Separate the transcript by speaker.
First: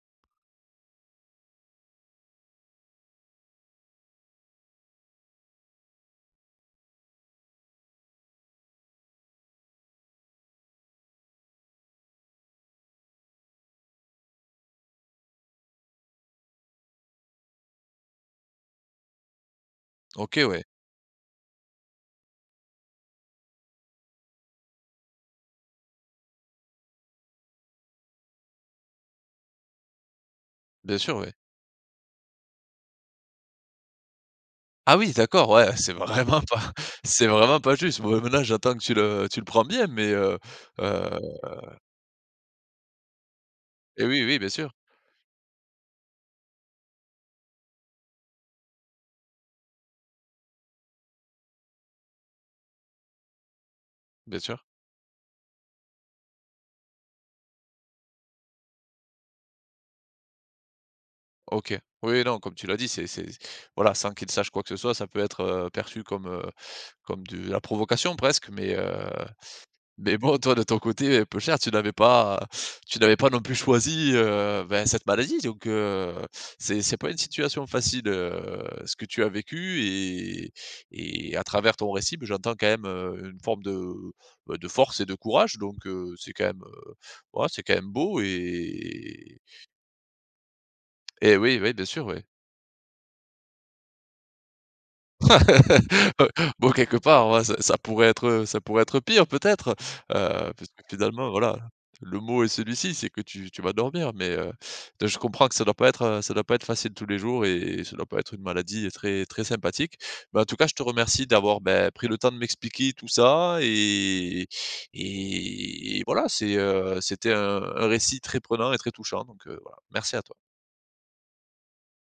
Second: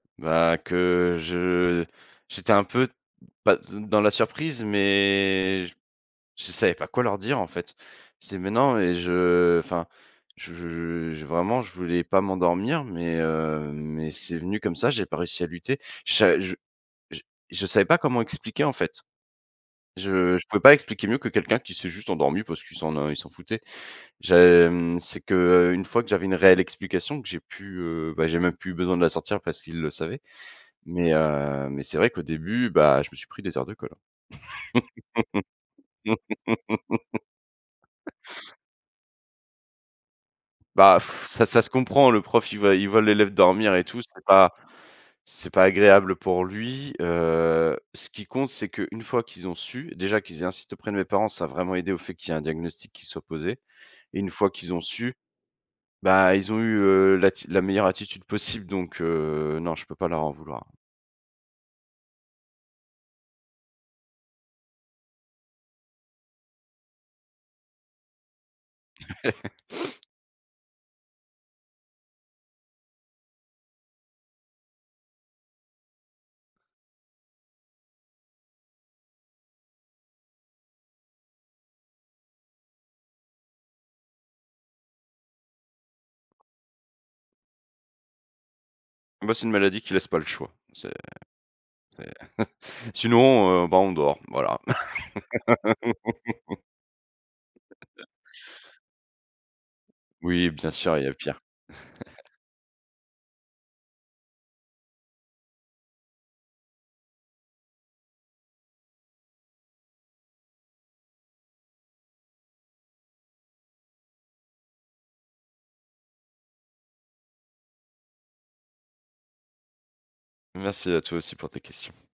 Speaker 1: Bah, que je j'étais un peu, beh, de dans la surprise, mais j je savais pas quoi leur dire en fait. Je disais: «Mais non» et je enfin je je vraiment je voulais pas m'endormir mais, heu, mais c'est venu comme ça, j'ai pas réussi à lutter. Je sa je je je savais pas comment expliquer en fait. Je
Speaker 2: OK
Speaker 1: je pouvais
Speaker 2: ouais.
Speaker 1: pas expliquer mieux que quelqu'un qui s'est juste endormi parce qu'il s'en en il s'en foutait. J'ai mmh, c'est que, heu, une fois que j'avais une réelle explication que j'ai pu, heu, bah, j'ai même plus eu besoin de la sortir parce qu'il le savait,
Speaker 2: Bien
Speaker 1: mais,
Speaker 2: sûr, ouais.
Speaker 1: heu, mais c'est vrai qu'au début, bah, je me suis pris des heures de colle
Speaker 2: Ah oui d'accord, ouais, c'est
Speaker 1: hein.
Speaker 2: vraiment pas c'est vraiment pas juste. Bon et maintenant j'entends que tu le tu le prends bien mais, heu
Speaker 1: Bah,
Speaker 2: heu
Speaker 1: ça ça se comprend. Le prof il voit il voit l'élève dormir et tout,
Speaker 2: Et oui,
Speaker 1: c'est
Speaker 2: oui, bien
Speaker 1: pas
Speaker 2: sûr.
Speaker 1: c'est pas agréable pour lui, heu, ce qui compte c'est qu'une fois qu'ils ont su déjà qu'ils aient insisté auprès de mes parents, ça a vraiment aidé au fait qu'il y ait un diagnostic qui soit posé, et une
Speaker 2: Bien
Speaker 1: fois
Speaker 2: sûr.
Speaker 1: qu'ils ont su, bah ils ont eu, heu, l'atti la meilleure attitude possible, donc, heu, non je peux pas leur en vouloir.
Speaker 2: OK. Oui, oui, non, comme tu l'as dit, c'est c'est voilà, sans qu'il sache quoi que ce soit, ça peut être, heu, perçu comme, heu, comme de la provocation presque, mais, heu, mais bon. Toi de ton côté, heu, peuchère, tu n'avais pas tu n'avais pas non plus choisi, heu, bah, cette maladie, donc, heu, c'est c'est pas une situation facile, heu, ce que tu as vécu, et et à travers ton récit, beh, j'entends quand même, heu, une forme de, beh, de force et de courage donc, heu, c'est quand même, heu, ouah, c'est quand même beau
Speaker 1: Et bah
Speaker 2: et
Speaker 1: c'est une maladie qui laisse pas le choix, c'est
Speaker 2: et oui, ouais, bien sûr,
Speaker 1: c'est,
Speaker 2: ouais.
Speaker 1: sinon, heu, bah, on dort, voilà.
Speaker 2: B bon quelque part, heu, ça ça pourrait être, heu, ça pourrait être pire peut-être,
Speaker 1: Oui,
Speaker 2: heu,
Speaker 1: bien
Speaker 2: peut-être,
Speaker 1: sûr, il y a
Speaker 2: finalement,
Speaker 1: pire.
Speaker 2: voilà, le mot est celui-ci, c'est que tu tu vas dormir mais, heu, je comprends que ça doit pas être, heu, ça doit pas être facile tous les jours, et ça doit pas être une maladie très très sympathique. Mais en tout cas, je te remercie d'avoir, bah, pris le temps de m'expliquer tout ça et et voilà c'est, heu, c'était un un récit très prenant et très touchant, donc, heu, voilà merci à toi.
Speaker 1: Merci, à toi aussi pour tes questions.